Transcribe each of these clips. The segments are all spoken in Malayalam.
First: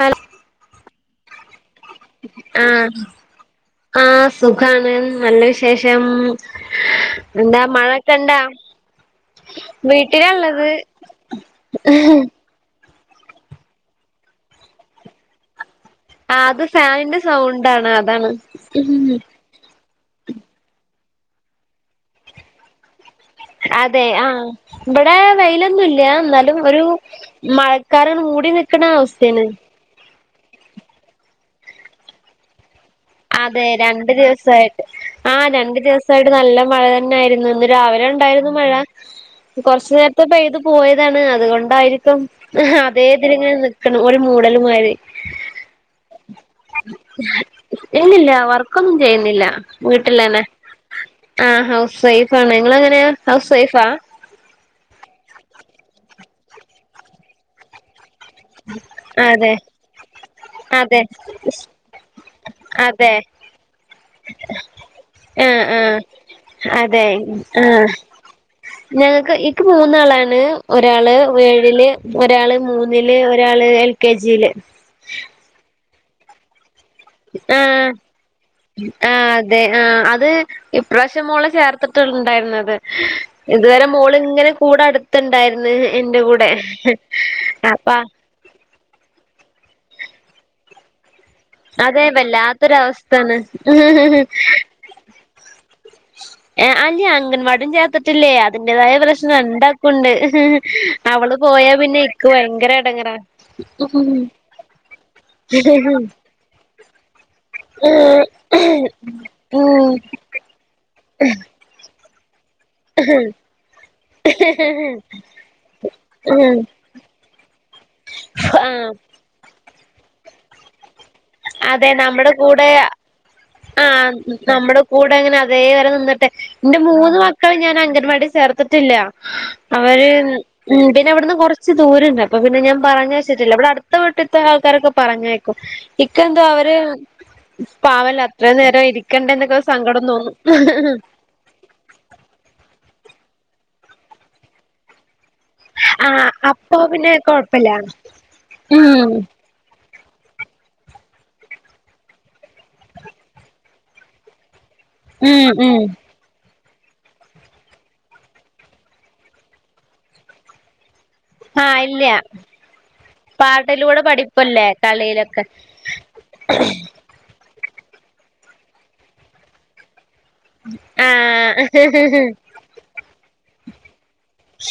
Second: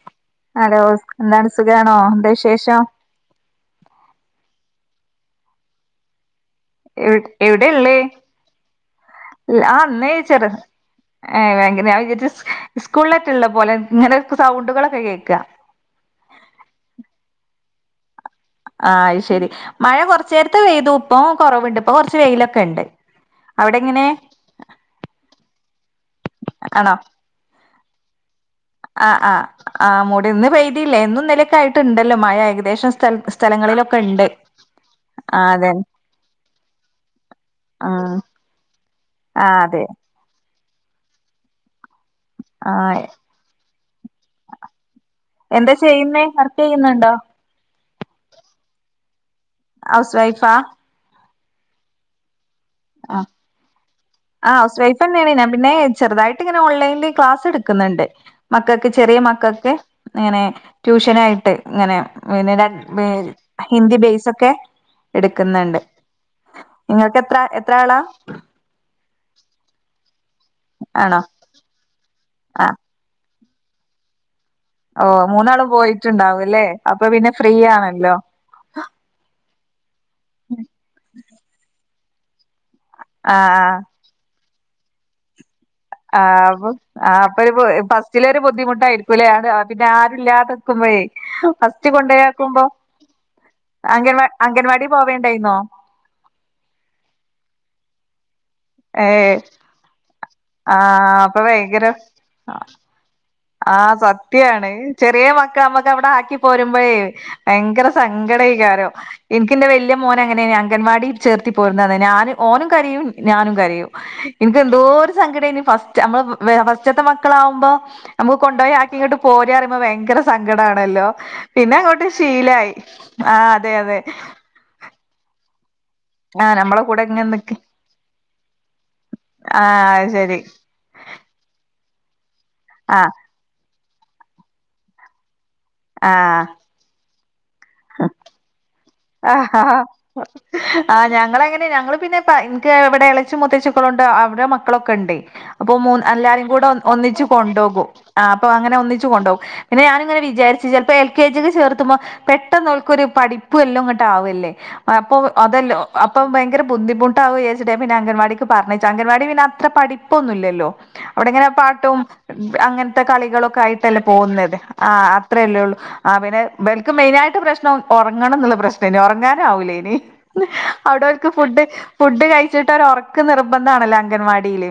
ഹലോ ഹലോ എന്താണ് സുഖാണോ എന്താ വിശേഷം. ആ സുഖാണ് നല്ല വിശേഷം. എ എന്താ എവിടെള്ളേ. മഴക്കെണ്ടാ ആ അന്നെചെറുത് വീട്ടിലാള്ളത് ഏ എങ്ങനെ വിചാരിച്ച് സ്കൂളിലായിട്ടുള്ള പോലെ ഇങ്ങനെ സൗണ്ടുകളൊക്കെ കേൾക ആ അത് ഫാനിന്റെ സൗണ്ട് ആണ് അതാണ് ആഹ് ശരി മഴ കൊറച്ച് നേരത്ത് പെയ്തു ഇപ്പം കൊറവുണ്ട് ഇപ്പൊ കൊറച്ച് വെയിലൊക്കെ ഉണ്ട്. അവിടെ എങ്ങനെ അതെ ആഹ് ഇവിടെ വെയിലൊന്നുംല്ല എന്നാലും ഒരു ആണോ മഴ കാറ് മുടി നിൽക്ക ആഹ് ആഹ് ആഹ് മൂടി ഇന്ന് പെയ്തില്ല ഇന്നും ഇന്നലെക്കായിട്ട് ഉണ്ടല്ലോ മഴ ഏകദേശം. സ്ഥല അതെ സ്ഥലങ്ങളിലൊക്കെ രണ്ട് ഉണ്ട് ദിവസയിട്ട്. ആ ആഹ് അതെ രണ്ടു ദിവസമായിട്ട് നല്ല മഴ തന്നെ ആയിരുന്നു. ഇന്ന് രാവിലെ ഉണ്ടായിരുന്നു. മഴ ആഹ് കുറച്ച് നേരത്തെ പെയ്ത് പോയതാണ് അതുകൊണ്ടായി ഇപ്പം ആ അതേതിൽങ്ങനെ നിക്കണ് ഒരു മൂടല്മായിരി. എന്താ ചെയ്യുന്നേ വർക്ക് ചെയ്യുന്നുണ്ടോ? ഇല്ലില്ല വർക്കൊന്നും ചെയ്യുന്നില്ല ഹൗസ് വീട്ടിലന്നെ. വൈഫാ ആ ഹൗസ് വൈഫണ് നിങ്ങളെങ്ങനെയ ആ ഹൗസ് വൈഫാ ആ ഹൗസ് വൈഫ് തന്നെയാണ് ഞാൻ പിന്നെ ചെറുതായിട്ട് ഇങ്ങനെ ഓൺലൈനിൽ ക്ലാസ് എടുക്കുന്നുണ്ട്. മക്കൾക്ക് ചെറിയ അതെ മക്കൾക്ക് ഇങ്ങനെ അതെ ട്യൂഷൻ ആയിട്ട് ഇങ്ങനെ. പിന്നീട് അതെ [unintelligible] ഹിന്ദി ബേസ് ഒക്കെ എടുക്കുന്നുണ്ട്. [inaudible] അതെ നിങ്ങൾക്ക് എത്ര എത്ര ആഹ് ആളാ ഞങ്ങക്ക് എക്ക് മൂന്നാളാണ് ഒരാള് ആണോ ഏഴില്. ഒരാള് ആ മൂന്നില് ഒരാള് എൽ കെ ജി യില്. ഓ മൂന്നാളും പോയിട്ടുണ്ടാവല്ലേ അപ്പൊ പിന്നെ ഫ്രീ ആഹ് ആണല്ലോ? ആഹ് അതെ ആ അത് ഇപ്രാവശ്യം മോളെ ചേർത്തിട്ടുണ്ടായിരുന്നത്. ആ ഇതുവരെ മോള് ഇങ്ങനെ കൂടെ അടുത്തുണ്ടായിര്ന്ന്. ആഹ് അപ്പ ഫസ്റ്റില്. ബുദ്ധിമുട്ടായിരിക്കൂല്ലേ പിന്നെ ആരുല്ലാത്ക്കുമ്പോഴേ? ഫസ്റ്റ് അതെ കൊണ്ടോയാക്കുമ്പോ വല്ലാത്തൊരവസ്ഥയാണ് അംഗൻവാ അംഗൻവാടി പോവേണ്ടായിരോന്നോ? അല്ല അംഗൻവാടീം ചേർത്തിട്ടില്ലേ അതിന്റേതായ ഏയ് പ്രശ്നം ഉണ്ട. ണ്ട് ആഹ് അവള് അപ്പൊ പോയാ ഭയങ്കര പിന്നെ എക്ക് ഭയങ്കര ഇടങ്ങറ. ആഹ് സത്യാണ്. ചെറിയ മക്കൾ നമ്മക്ക് അവിടെ ആക്കി പോരുമ്പോഴേ ഭയങ്കര സങ്കടം. സങ്കടകാരോ എനിക്ക് എന്റെ ഉം വലിയ മോന് അങ്ങനെ അങ്കൻവാടി ചേർത്തി പോയിരുന്ന ഞാൻ ഓനും കരയും ഞാനും കരയും. എനക്ക് എന്തോ ഒരു സങ്കടം ഇനി ഫസ്റ്റ് നമ്മള് ഫസ്റ്റത്തെ മക്കളാവുമ്പോ. കൊണ്ട് പോയി ആഹ് ആക്കി ഇങ്ങോട്ട് പോരന് പറയുമ്പോ ഭയങ്കര സങ്കടമാണല്ലോ? പിന്നെ അതെ അങ്ങോട്ട് നമ്മുടെ കൂടെ ശീലായി ആഹ് അതെ അതെ. ആഹ് നമ്മുടെ കൂടെ അങ്ങനെ അതേ വരെ നിന്നിട്ട്. ആഹ് എന്റെ നമ്മളെ കൂടെ മൂന്ന് ഇങ്ങനെ നിക്ക് മക്കളും ഞാൻ അംഗൻവാടി ചേർത്തിട്ടില്ല. ആഹ് അവര് ശരി ഉം പിന്നെവിടുന്ന് കുറച്ച് ദൂരണ്ട്. അപ്പ പിന്നെ ഞാൻ ആഹ് പറഞ്ഞ ഇവിടെ അടുത്ത വീട്ട്ത്തെ ആൾക്കാരൊക്കെ പറഞ്ഞേക്കും ഇക്ക എന്താ ആഹ് അവര്. പാവല്ല അത്രേം നേരംയിരിക്കും. ആഹ് ആഹ് ഞങ്ങളങ്ങനാ ഞങ്ങ പിന്നെ എനിക്ക് ഇവിടെ ഇളച്ചി മുത്തേച്ചി മക്കളുണ്ട് അവിടെ മക്കളൊക്കെ ഉണ്ട്. അപ്പൊ മൂ ആഹ് എല്ലാരും കൂടെ അപ്പൊ പിന്നെ ഒന്നിച്ച് കൊഴപ്പില്ല കൊണ്ടോകും ആ അപ്പൊ അങ്ങനെ ഒന്നിച്ച് ഉം കൊണ്ടോകും. പിന്നെ ഞാനിങ്ങനെ വിചാരിച്ചു ചിലപ്പോൾ എൽ കെ ജിക്ക് ചേർത്തുമ്പം പെട്ടെന്നോള്ക്കൊരു പഠി അപ്പ എല്ലാം ഇങ്ങോട്ട് ആവല്ലേ അപ്പൊ ഉം അതല്ല ഉം അ ഇപ്പം ഭയങ്കര ബുദ്ധിമുട്ടാവും ന്ന്ചാരിച്ചിട്ടേ പ്പിന്നെ അങ്കൻവാടിക്ക് പറഞ്ഞയച്ചേ അംഗൻവാടി പിന്നെ അത്ര പഠിപ്പൊന്നുമില്ലല്ലോ. അവിടെ എങ്ങനെ ആഹ് പാട്ടും ഇല്ല അങ്ങനത്തെ കളികളൊക്കെ പാട്ടിലൂടെ ആയിട്ടല്ലേ പോകുന്നത് പഠിപ്പല്ലേ ആ കളിയിലൊക്കെ അത്രേയല്ലേ ഉള്ളു ആഹ് പിന്നെ ബെൽക്ക് മെയിന് ആയിട്ട് പ്രശ്നം ഉറങ്ങണം എന്നുള്ള പ്രശ്നേ ഉറങ്ങാന് ആവൂലേ ഇനി അവിടെർക്ക് ആഹ് ഫുഡ് ഫുഡ് കഴിച്ചിട്ട് ഒ ഉറക്ക് നിർബന്ധമാണല്ലോ അംഗൻവാടി ടിയില്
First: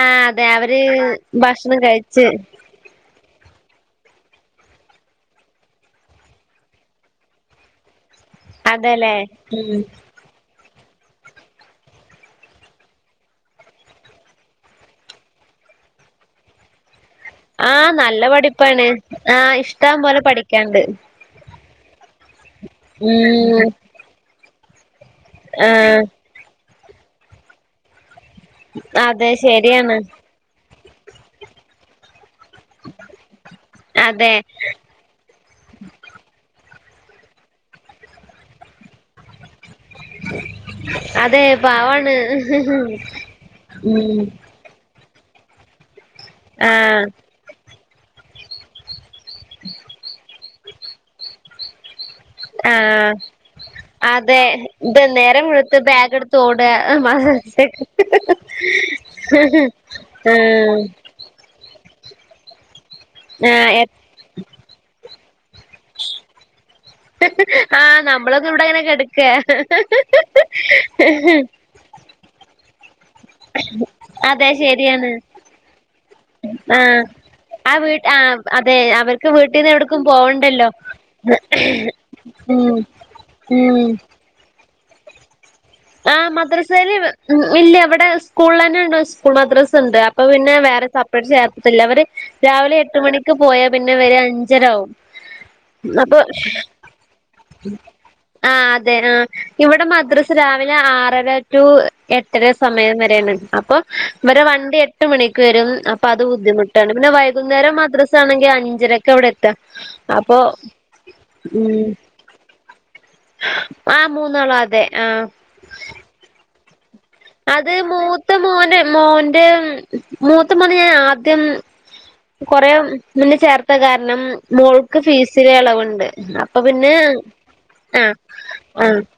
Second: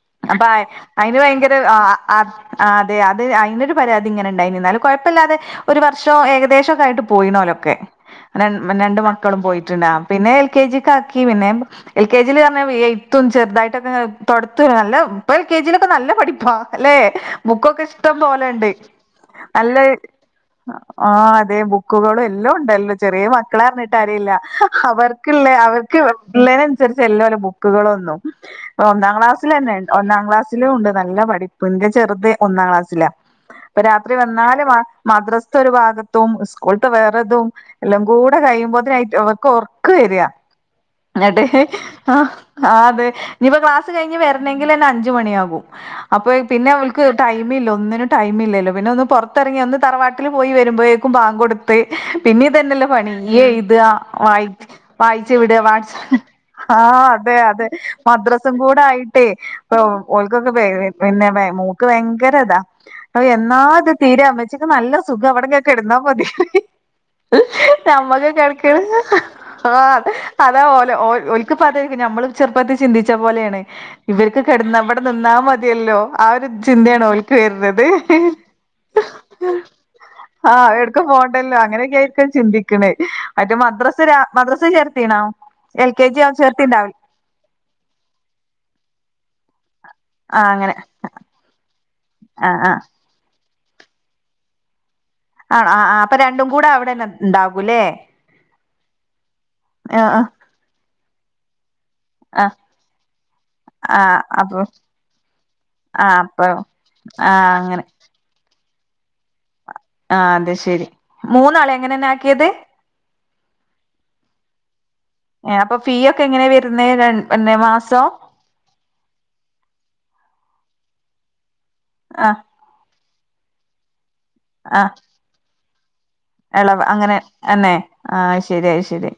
ആഹ് അതെ അപ്പൊ അവര് അയിന് ഭയങ്കര ആ ഭക്ഷണം കഴിച്ച് ആഹ് അതെ അതിനൊരു പരാതി ഇങ്ങനെ ഉണ്ടായി നിന്നാലും കുഴപ്പമില്ലാതെ ഒരു വർഷം ഏകദേശം ഒക്കെ ആയിട്ട് പോയിന്ന ഓലൊക്കെ ര രണ്ട് അതെല്ലേ മക്കളും ഉം പോയിട്ടുണ്ട പിന്നെ എൽ കെ ജിക്ക് ആക്കി പിന്നെ എൽ കെ ജിയില് പറഞ്ഞ എത്തും ചെറുതായിട്ടൊക്കെ തൊടത്തുല്ല നല്ല ഇപ്പൊ എൽ കെ ജിയിലൊക്കെ നല്ല പഠിപ്പാ അല്ലെ ബുക്കൊക്കെ ആഹ് ഇഷ്ടം നല്ല പോലെണ്ട് പഠിപ്പാണ് ആഹ് നല്ല ഇഷ്ടം പോലെ പഠിക്കാണ്ട് ആഹ് അതെ ബു ക്കുകളും എല്ലാം ഉണ്ടല്ലോ ചെറിയ മക്കള ഉം അറിഞ്ഞിട്ട് കാര്യല്ല അവർക്കുള്ള അവർക്ക് ആഹ് പിളളര് അനൂസരിച് അലഎല്ലാ ബുക്കുകളൊന്നും ഒന്നാം അതെ ക്ലാസ്സൽ തന്നെ ഉണ്ട് ശരിയാണ് ഒന്നാം ക്ലാസ് തിലും ഉണ്ട് നല്ല പഠിപ്പുന്റെ ചെറുത് ഒന്നാം ക്ലാസ്സില അപ്പൊ രാത്രി അതെ വന്നാല് മദ്രാസത്തെ ഒരു ഭാഗത്തും സ്കൂളത്തെ വേറതും എല്ലാം കൂടെ കഴിയുമ്പോതിനായിട്ട് അവർക്ക് ഒർ ക്ക വര്യ എന്നട്ടത് അതെ പാവാണ് അത് എനി ഇപോൾ ക്ലാസ് ഉം കഴിഞ്ഞ് വരുന്ന കിൽ ത്തന്നെ അഞ്ചു മണിയാവും അപ്പോൾ പിന്നെ ഇവൾക് ആഹ് ഒന്നിനും ടൈം ഇല്ലല്ലോ പിന്നൊന്നു പുറത്ത് തിറങ്ങി ഒന്ന് തറവാട്ടിൽ പോയി വരുമ്പോഴേക്കും ബാങ്ക് കൊടുത്ത് പിന്നീതന്നെയല്ലോ പണി ആഹ് ഈ എയ്താ അതെ വായി ഇത് വായിച്ച നേരം ഇവിടെ വെളുത്ത് വാട്സ് ബാഗ് എടുത്ത് ഓടുക ആഹ് അതെ അതെ മദ്രസും കൂടെ ആയിട്ടേ ഓക്കൊക്കെ ആഹ് പിന്നെ വെ ക്ക്‌ ഭയങ്കരതാ എന്നാത് എത്ര തീരെ ഉമ്മ ചിക്ക് നല്ല സുഖം വിടെങ്ങനെ ക്കെടുന്നാൽ മതി [inaudible] നമ്മക്ക് നമ്മളൊക്കെ ഇവിടെ കിടക്ക അങ്ങനെ കെടക്ക ആഹ് അത അതാ ഓലെ ഒരിക്ക പത നമ്മള് ചെറുപത്തിൽ. ചിന്തിച്ചു ച പോലെയാണ് ഇവർക്ക് അതെ കിടന്ന അവിടെ ശരിയാണ് നിന്നാ മതിയല്ലോ ആ ഒരു ആഹ് ചിന്തയാണ് ഓൽക്ക് ആ വരുന്നത് വീട്ട് ആഹ് അതെ അവർക്ക് വീട്ടിൽന്ന് എവിടക്കും പോവണ്ടല്ലോ ആഹ് എവിടക്കും പോണ്ടല്ലോ അങ്ങനെയൊക്കെ ആയിരിക്കും ഉം ചിന്തിക്കണെ മറ്റേ ഉം മദ്ര രാ മദ്രസ്സ ചേർത്തിണോ ആഹ് മദ്രസയില് ഉ ഇല്ല ഇവിടെ സ്കൂളിൽ തന്നെ ഉണ്ട സ്കൂൾ മദ്രസ് ഉണ്ട് അപ്പൊ ആഹ് പിന്നെ അങ്ങനെ വേറെ സെപ്പറേറ്റ് ചേർത്തത്തില്ല അവര് ആഹ് രാവിലെ ആഹ് എട്ട് മണിക്ക് പോയാ പിന്നെ വരെ അഞ്ചര അവും ആഹ് ആഹ് ആഹ് അപ്പൊ രണ്ടും കൂടെ അവിടെന്നെ ഉണ്ടാകൂല്ലേ ആഹ് അതെ ആഹ് ഇവിടെ ആഹ് മദ്രാസ രാവിലെ ആറര എട്ടര ആഹ് സമയം വരെയാണ്ണ്ട് അപ്പൊ ആഹ് വരെ അപ്പൊ വണ്ടി എട്ട് മണിക്ക് വരും അപ്പൊ അത് ബുദ്ധിമുട്ട് ട്ടാണ് പിന്നെ ആഹ് വൈകുന്നേരം അങ്ങനെ മദ്രസ ആണെങ്കി അഞ്ചര ക്ക അവിടെ എത്താ അപ്പൊ ക്കത് ആഹ് മൂന്നാളോ അതെ ആഹ് ഏ അപ്പൊ ഫീ ഒക്കെ എങ്ങനെ വരുന്നത് റൺ അത് മൂത്ത മോന് മോന്റെ മൂത്ത മോന് ഞാൻ ആദ്യം ആഹ് കൊറെ മുന്നേ ചേർത്ത കാരണം മോൾക്ക് ഫീസില് എളവുണ്ട് ഇളവ് അങ്ങനെ എന്നെ ആയ് ശരി അയ് ആ ശരി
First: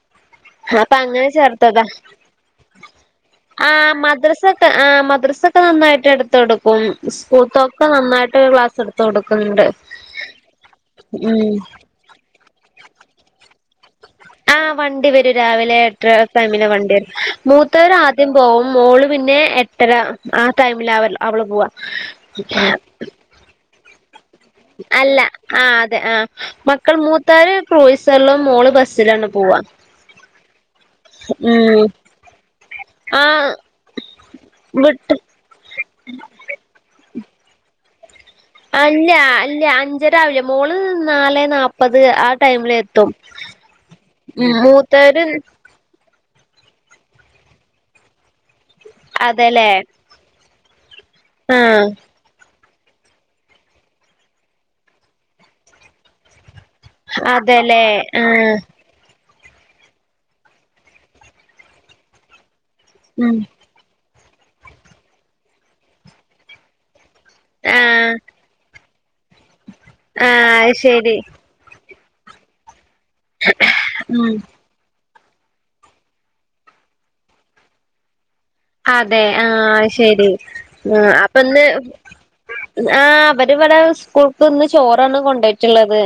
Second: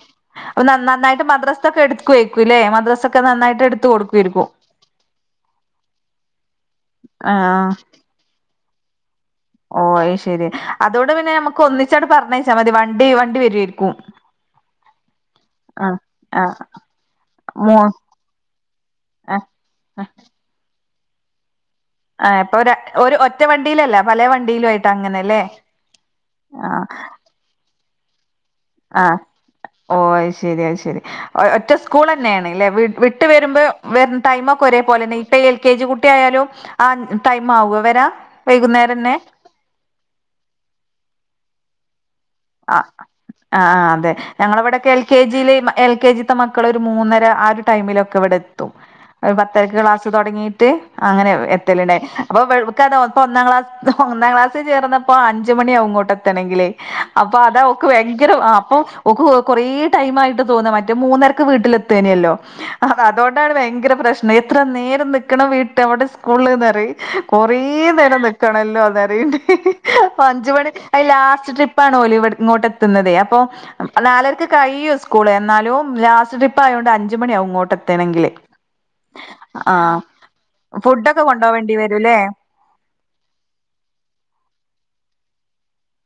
അപ്പൊ നന്നായിട്ട് അങ്ങനെ മദ്രസൊക്കെ ചേർത്തതാ എടു ത്ത് കൊയ്ക്കു മദ്രസ് എടുത്ത് കൊടു മദ്രസ ഒക്കെ ആ മദ്രസൊക്കെ നന്നായിട്ട് എടുത്ത് കൊടുക്കും ആഹ് സ്കൂളത്തൊക്കെ നന്നായിട്ട് ക്ലാസ് എടുക്കും ത്തുകൊടുക്കുന്നുണ്ട് ഓ അയ് ശരി അതോട് പിന്നെ നമമ്മക്ക് ഒന്നിച്ചോടെ പറഞ്ഞച്ചാൽ മതി വണ്ടി വണ്ടി വര്വായിരിക്കും ആഹ് വണ്ടി വരും രാവിലെ എട്ടര ടൈ ആഹ് വണ്ടി വരും മൂ മൂത്തവർ ആദ്യം പോവും മോള് പിന്നെ ആഹ് പിന്നെ ആ ടൈമിൽ അവ അവള് പോവാ ആഹ് ഇപ്പൊ ഒരു ഒറ്റ വണ്ടിയിലല്ല പല വണ്ടിയിലും ആയിട്ട് അല്ല അങ്ങനെല്ലേ ആഹ് അതെ ആഹ് ആഹ് മക്കൾ മൂത്താർ ക്രൂയിസലും മോള് ബസ്സിലാണ് പോവ്വ ഓഹ് അയ്ശരി അയ്ശരി ഒഹ് ഒറ്റ ഉം സ്കൂളന്നെയാണ് ഇല്ലെ വി വിട്ട് ആഹ് വരുമ്പോ വര് ടൈമോക്ക ഒരേ വിട്ട് പോലെന്നെ പ്പ എൽ കെ ജി കുട്ടി ആയാലും ആ ടൈം ആവുവോ വരാ അല്ല അല്ല അഞ്ചരാവില്ല മോള് നാലെ നാപ്പത് ആ ടൈം അ ആഹ് ആഹ് അതെ ഞങ്ങള ഇവടക്കെ എൽ കെ മൂത്തവര് ജീ ല് മ എൽ കെ ജി ത്ത മക്കളോര് മൂന്നര ആ ഒരു ടൈമിലൊക്ക ഇവ്ടെത്തും അഹ് അതെല്ലേ പത്തരക്ക് ക്ലാസ്സ് തോടങ്ങീ റ്റ് അങ്ങനെ എത്തല് ആഹ് ടെ അപ്പൊ ഇവൾ ഇവക്കാണ് ഒഹ് ഇപ്പൊ ഒന്നാം ക്ലാസ് ഒന്നാം ക്ലാസ്സിൽ ചേർന്നപ്പോ അഞ്ച് മണിയാവും ഇങ്ങോട്ടെത്തണെങ്കിലെ അപ്പ അതാ അതെല്ലേ ഓക്ക് ഭയങ്കര ആഹ് അപ്പോം ഓക്ക് കൊറെ ടൈം ആയിട്ട് തോന്ന മറ്റേ മൂന്നരക്ക് വീട്ടിലെത്തെനയല്ലോ ആഹ് ഉം അതോണ്ടാണ് ഭയങ്കര പ്രശ്നം എത്ര നേരം നിക്കണം വീട്ട് അവടെ സ്കൂള് ന്ന് പറയ് കൊറേ ആഹ് നേരം നിക്കണല്ലോന്ന് പറയേണ്ട് ആഹ് അഞ്ച് മണി അത് അയ് ശരി ലാസ്റ്റ് ട്രിപ്പ് പ്പ ആണോല് ഇവ് ഇങ്ങോട്ടെത്തുന്നത് അപ്പൊ ഉം നാലരക്ക് കഴിയും സ് കൂള് എന്നാലും ലാസ്റ്റ് ട്രിപ്പ് ആയോണ്ട് അഞ്ചുമണിയാവും ഇങ്ങോട്ട് എത്തണെങ്കില് അതെ ആഹ് ശരി ആഹ് ഫുഡൊക്കെ അപ്പ ഇന്ന് കൊണ്ടോവേണ്ടി വരൂല്ലേ ആഹ് ഇവര് ഇവിടെ സ്കൂൾക്ക് ഇന്ന് ചോറാണ് കൊണ്ടോയിട്ടുള്ളത്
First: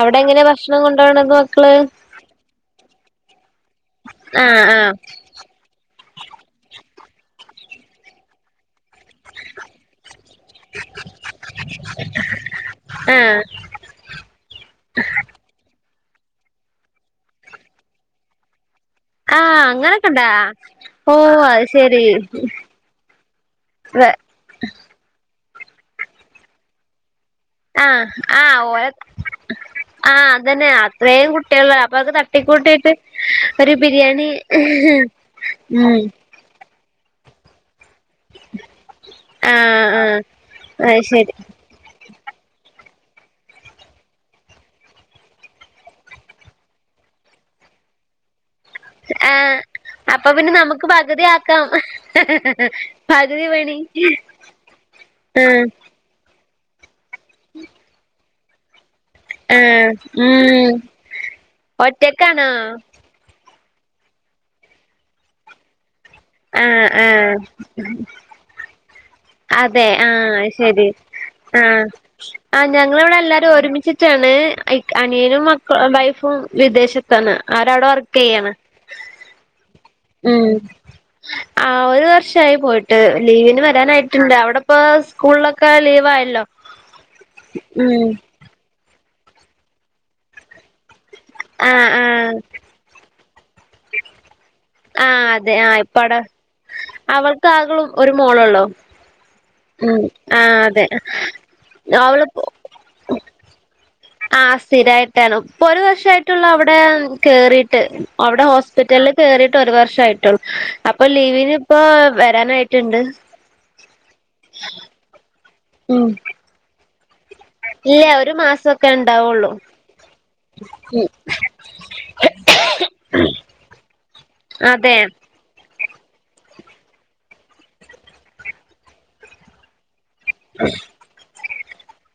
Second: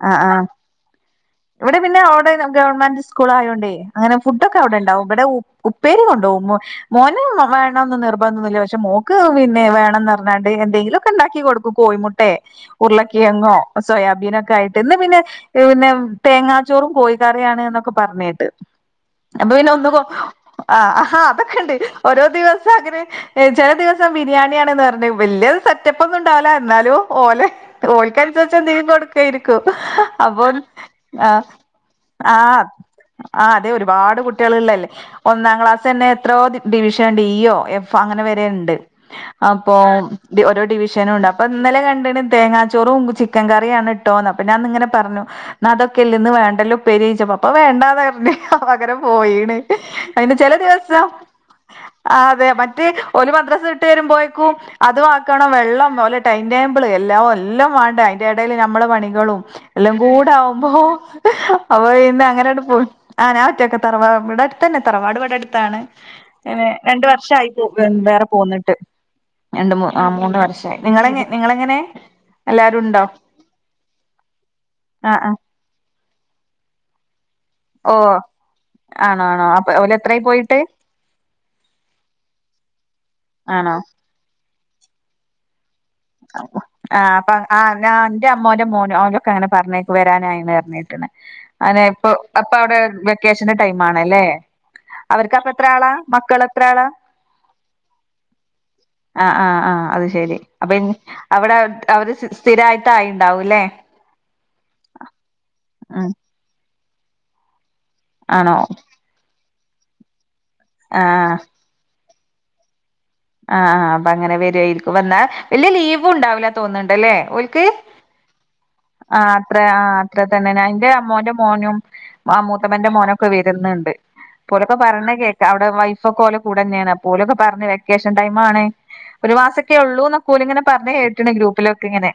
അവിടെ എങ്ങനെ ഭക്ഷ ണം കൊണ്ടൊക്കുന്നത് ഇവടെ പിന്നെ അവിടെ ഗവൺമെന്റ് സ്കൂളായോണ്ടെ അങ്ങനെ ഫുഡ് ഒക്ക ആഹ് ആഹ് അവിട്ണ്ടാവും ഇവടെ ഉപ് ഉപ്പെരി കൊണ്ടോവും മോന് വേണോന്ന് നിർബന്ധം ഒന്നൂല പക്ഷെ മോ ക്ക് പിന്നെ വേണംന്ന് പറഞ്ഞാണ്ട് എന്തെങ്കിലു ഒക്ക ഇണ്ടാക്കി കൊടുക്കും കോഴിമുട്ടെ ആഹ് ഉരുളക്കിഴങ്ങോ സോയാബീനൊക്കെ ആയിട്ട് ഇന്ന് പിന്നെ പിന്നെ തേങ്ങാച്ചോറും കോഴിക്കറിയാണ് എന്നൊക്കെ പറഞ്ഞേട്ട് അപ്പൊ ആഹ് പിന്നെ ഒന്നും കൊ അങ്ങനൊക്കെണ്ടാ ആഹ് ആഹ് ഓഹ് അതെക്കെ അത് ഇണ്ട് ശരി ഓരോ ദിവസം അങ്ങനെ ചെല ദിവസം ബിരിയാണിയാണെന്ന് പറഞ്ഞ് വല്യ സെറ്റപ്പോന്നും ഇണ്ടാവ് ല എന്നാലു ഓലെ ആഹ് ആഹ് ഓൽക്കനുസരിച്ച് എന്തെലും ഓലെ കൊടുക്കായിരിക്കും ആഹ് അപ്പോ അതന്നെ അത്രയും ആഹ് കുട്ടികള് അപ്പൊ അത് ആഹ് തട്ടിക്കൂട്ടിയിട്ട് ആ ഹ് അതെ ഒരു ഒരുപാട് ബിരിയാണി കുട്ടികള് ഇള്ളെ അല്ലേ ഒന്നാം ഉം ക്ലാസന്നെ എത്രോ ഡി ഡിവിഷൻ ഡി ഒഹ് എഫ് അങ്ങനെ വരെ ഇണ്ട് അപ്പൊ ആഹ് ആഹ് ഡി ഓരോ അത് ഡിവിഷനു ഉണ്ട് ശരി അപ്പൊ ഇന്നലെ കണ്ടണ് തേങ്ങാച്ചോറും ചിക്കൻ കറിയണ് ട്ടോന്ന് അപ്പ ഞാൻ ഇന്ന്ങ്ങനെ പറഞ്ഞു ഇന്ന അതൊ ക്കല്ലേ ഇന്ന് വേണ്ടല്ലോ ഉപ്പേരി ചോയ്ചെപ്പം അപ്പ വേണ്ടാ പറഞ്ഞ് പകരം പോയിണ് ആഹ് അപ്പൊ അയിന് പിന്നെ ചെല നമുക്ക് ദിവസം പകുതി ആക്കാം അതെ മ റ്റെ ഓല് പകുതി മദ്രസ പണി വിട്ട് വരുമ്പോയെക്കും അതു ആക്കണം ആഹ് വെള്ളം ഓലെ ടൈം ടേബ്ള് എല്ലാവു എല്ലാം വാണ്ടെ അയിന്റെ എടെല് ഞമ്മള പണികളും ആഹ് എല്ലാം കൂടാകു മ്പോ ഉം അപ്പൊ പിന്നെ ഒറ്റക്കാണോ അങ്ങനങ്ങട്ട് പോയി ആഹ് നാ ഒറ്റക്ക് തറവാ ഇവട അടുത്തന്ന തറവാടിവട അടുത്താണ് ഇങ്ങനെ ആഹ് രണ്ട് ആഹ് വർഷായി പോക് ന്ന വേറെ പോന്നട്ട് അതെ ആഹ് ശെരി നിങ്ങളെങ്ങ നിങ്ങളെങ്ങനെ ആഹ് ആഹ് എല്ലാരും ഉണ്ടോ ഞങ്ങളിവിട എല്ലാരും ഒരുമിച്ച് ച്ചാണ് അയ്ക് ആ ആ അനിയനും മക്ക വൈഫും വിദേശ താണ് ആരവട ഓ വർക്കെയ്യാണ് ആണോ ആണോ അപ്പ ഓല് എത്ര യ് ഉം ആഹ് ഒരു വർഷായി പോയ്ട്ട് ലീവിന് ആണോ വരാനായി ട്ട്ണ്ട് അവടെപ്പോ സ്കൂള്ലോക്ക ലീവ് ആഹ് അപ്പ അ ഞാ എന്റെ അമ്മോന്റെ മോന് അവനൊക്ക അങ്ങന പറഞ്ഞെക്ക വരാനായെന്ന് പറഞ്ഞെട്ട്ണ് അനെ ആഹ് ഇപ്പൊ ആഹ് അപ്പ അവിടെ വെക്കേഷന് ടൈം ആണലെ ആഹ് അതെ ആഹ് ഇപ്പ അവട എത്ര ആളാ അവൾക്ക് ആകള്ളൂ ഒരു മോളോള്ളൂ ആഹ് ആഹ് ആഹ് അത് ശെരി അപ്പൊ ഇൻ അവിടെ അവര് അവള് സ് സ്ഥിരായിട്ടായി ഇണ്ടാവൂല്ലേ ആഹ് സ്ഥിരായിട്ടാണ് ഇപ്പൊ ഒര് ഉം വർഷയിട്ടുള്ള അവിടെ കേറീട്ട് അവ്ട ആണോ ഹോസ്പിറ്റല്ല് കെറീട്ട് ഒരു വർഷ ആയിട്ടുള്ളൂ ആ അപ്പൊ ലീവിന് ഇപ്പോ വരാനായി ട്ടിണ്ട് ആഹ് ആഹ് അപ്പൊ അങ്ങനെ വരുവായിരിക്കും വന്നാൽ വലിയ ലീവ് ഉം ഉണ്ടാവില്ല തോന്നുന്നുണ്ട്ല്ലേ ഓൽ ഇല്ല ഒരു മാസൊക്കെ ആഹ് ഉണ്ടാവുള്ളൂ അത്രേ ആഹ് അത്ര തന്നെ അൻന്റെ അമ്മോന്റെ മോനും ആഹ് മൂത്തവന്റെ മോനും ഒക്കെ വരുന്നുണ്ട് പോലൊക്കെ അതെ പറഞ്ഞെ കേൾക്ക അവിടെ വൈഫൊക്ക പോലെ കൂടെ തന്നെയാണ് അപൊ പോലൊക്കെ പറഞ്ഞ വെക്കേഷൻ ടൈം ആണ് ആഹ് ഒരു മാസൊക്കെ ഉള്ളൂ എന്നൊക്ക ഓലിങ്ങനെ പറഞ്ഞ കേട്ടിണ് ഗ്രൂപ്പിലൊക്കെ ഇങ്ങനെ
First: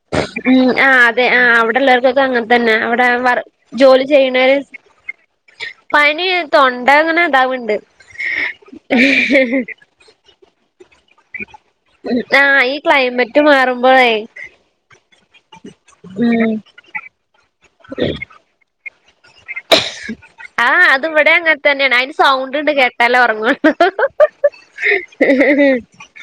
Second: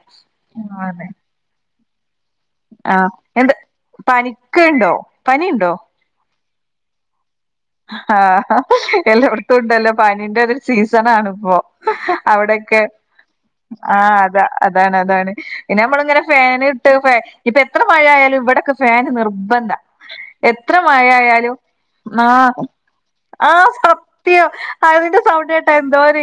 ഉം ആഹ് അതെ ആഹ് അവിടെള്ളവർക്കൊക്കെ അങ്ങനെ തന്നെ ആ അവിടെ വർ എന്ത് ജോലി ചെയ്യുന്ന പനിക്ക്ണ്ടോ പനിണ്ടോ പനിയാ തൊണ്ട അങ്ങനെ അതാവണ്ട് പനീന്റെ ഒരു സീസൺ ആണ് ഇപ്പോ ആഹ് ഈ അവിടൊക്കെ ക്ലൈമറ്റ് മാറുമ്പോഴേ ആഹ് അതാ അതാണ് അതാണ് പിന്നെ നമ്മള ഇങ്ങനെ ഉം ഫാൻ ഇട്ട് ഇനി ഇപ്പൊ എത്ര മഴയാലും ഇവിടെയൊക്കെ ഫാന്‌ നിർബന്ധ എത്ര ആഹ് അത് മഴ ഇവിടെ ആയാലും അങ്ങനെ തന്നെയാണ് അയിന് സൗണ്ട് ആഹ് ഇണ്ട് കേട്ടാലേ ഉറങ്ങു ആഹ് സത്യം അതിന്റെ സൗണ്ട് കേട്ടാ [unintelligible] എന്തോര്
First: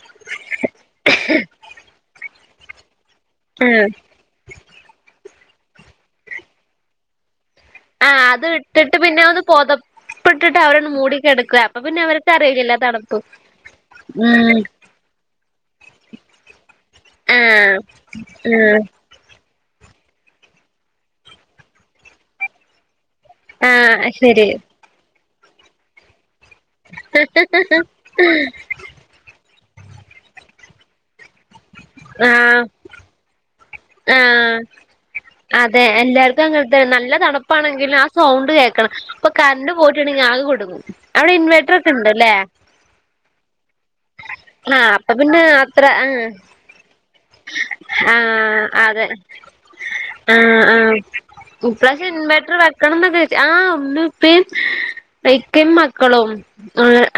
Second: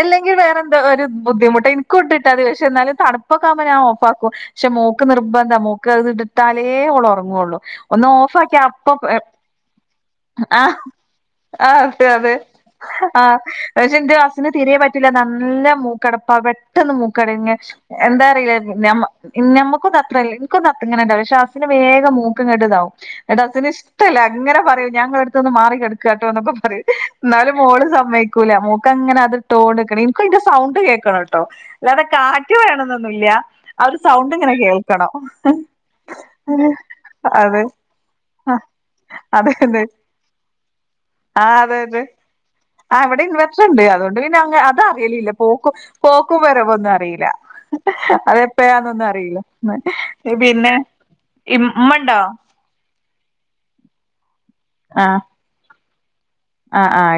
അല്ലെങ്കിൽ വേറെന്ത ഒരു ബുദ്ധിമുട്ട് എനിക്കൊണ്ടിട്ട് അത് പക്ഷെ എന്നാലും തണു ഇപ്പൊക്ക ആവുമ്പോ ഞാൻ ഓ ഫാക്കും പക്ഷെ മോക്ക് നിർബന്ധം മോക്ക് അത് ഇട്ടാലേ അവള് ഉറങ്ങുവുള്ളൂ ഒന്ന് ആഹ് ഓഫ് അത് ആക്കിയ അപ്പൊ ഇട്ടിട്ട് പിന്നെ ഒന്ന് പൊതപ്പിട്ടിട്ട് ആഹ് അവരൊന്ന് മൂടി കിടക്കുക അപ്പൊ പിന്നെ ആഹ് അതെ അവർക്ക് അതെ അറിയില്ലല്ലോ തണുപ്പ് ആഹ് പക്ഷെ എന്ത് ഹസിന് ഉം തിരേ പറ്റില്ല നല്ല മൂക്കടപ്പാ പെട്ടന്ന് മൂക്കടങ്ങ് ആഹ് എന്താ അറില്ല ആഹ് ഞമ്മ നമ്മക്കുന്നത്രല്ല എനിക്കും ഒന്നത്രല്ല പക്ഷേ ഹസിന് വേഗ മൂക്കും അങ്ങട്ടുതാവും ഇവിടെ അച്ഛന് ആഹ് ഇഷ്ടല്ല, ശരി അങ്ങനെ പറയൂ ഞങ്ങള അടുത്തൊന്ന് മാറി കെടക്കു കേട്ടോ എന്നൊക്കെ പറയു എന്നാലും മോള് കേക്കൂല മോക്കങ്ങനെ അത് ഇട്ടോണ്ട് നിക്കണം എനിക്ക് അതിന്റെ സൗണ്ട് കേൾക്കണ കേട്ടോ അല്ലാതെ കാറ്റ് ആഹ് വേണം എന്നൊന്നുമല്ല ആഹ് അതെ എല്ലാർക്കും അങ്ങനത്തെ നല്ല അതെ തണുപ്പാണെങ്കിലും സൗണ്ട് കേൾക്കണം ഇപ്പൊ അതെ കറണ്ട് അതെ പോയിട്ടുണ്ടെങ്കിൽ ആകെ കുടുങ്ങും അവിടെ ഇൻവേർട്ടർ അതെ ഒക്കെ അതെ ഉണ്ട് അല്ലേ ആഹ് ഇവിടെ ഇൻ വെറ്ററുണ്ട് അതുകൊണ്ട് പിന്നെ ആഹ് അപ്പൊ അതറിയില്ല പിന്നെ അത്ര ആഹ് പോക്കും വരവോ ഒന്നും അറിയില്ല ആഹ് അതെ അതെപ്പഴാന്നൊന്നും അറിയില്ല ആഹ് പിന്നെ ആഹ് ഈ ഇമ്മ പ്രാവശ്യ ഉണ്ടോ ഇൻവെർട്ടർ കണന്താ കഴച്ച ആഹ് ഒന്ന് പേം ആഹ് ഇക്കയും മക്കളും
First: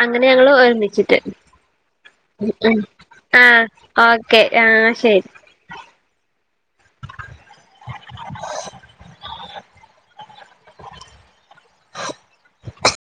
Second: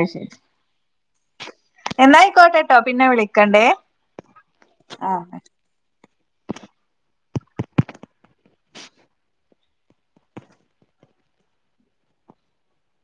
അങ്ങനെ ശരി ഞങ്ങള് ഒരുമിച്ചിട്ട് എന്നായിക്കോട്ടെട്ടോ പിന്നെ ആഹ് വിളിക്കണ്ടേ ഓക്കെ ആഹ് ശരി [unintelligible] [unintelligible]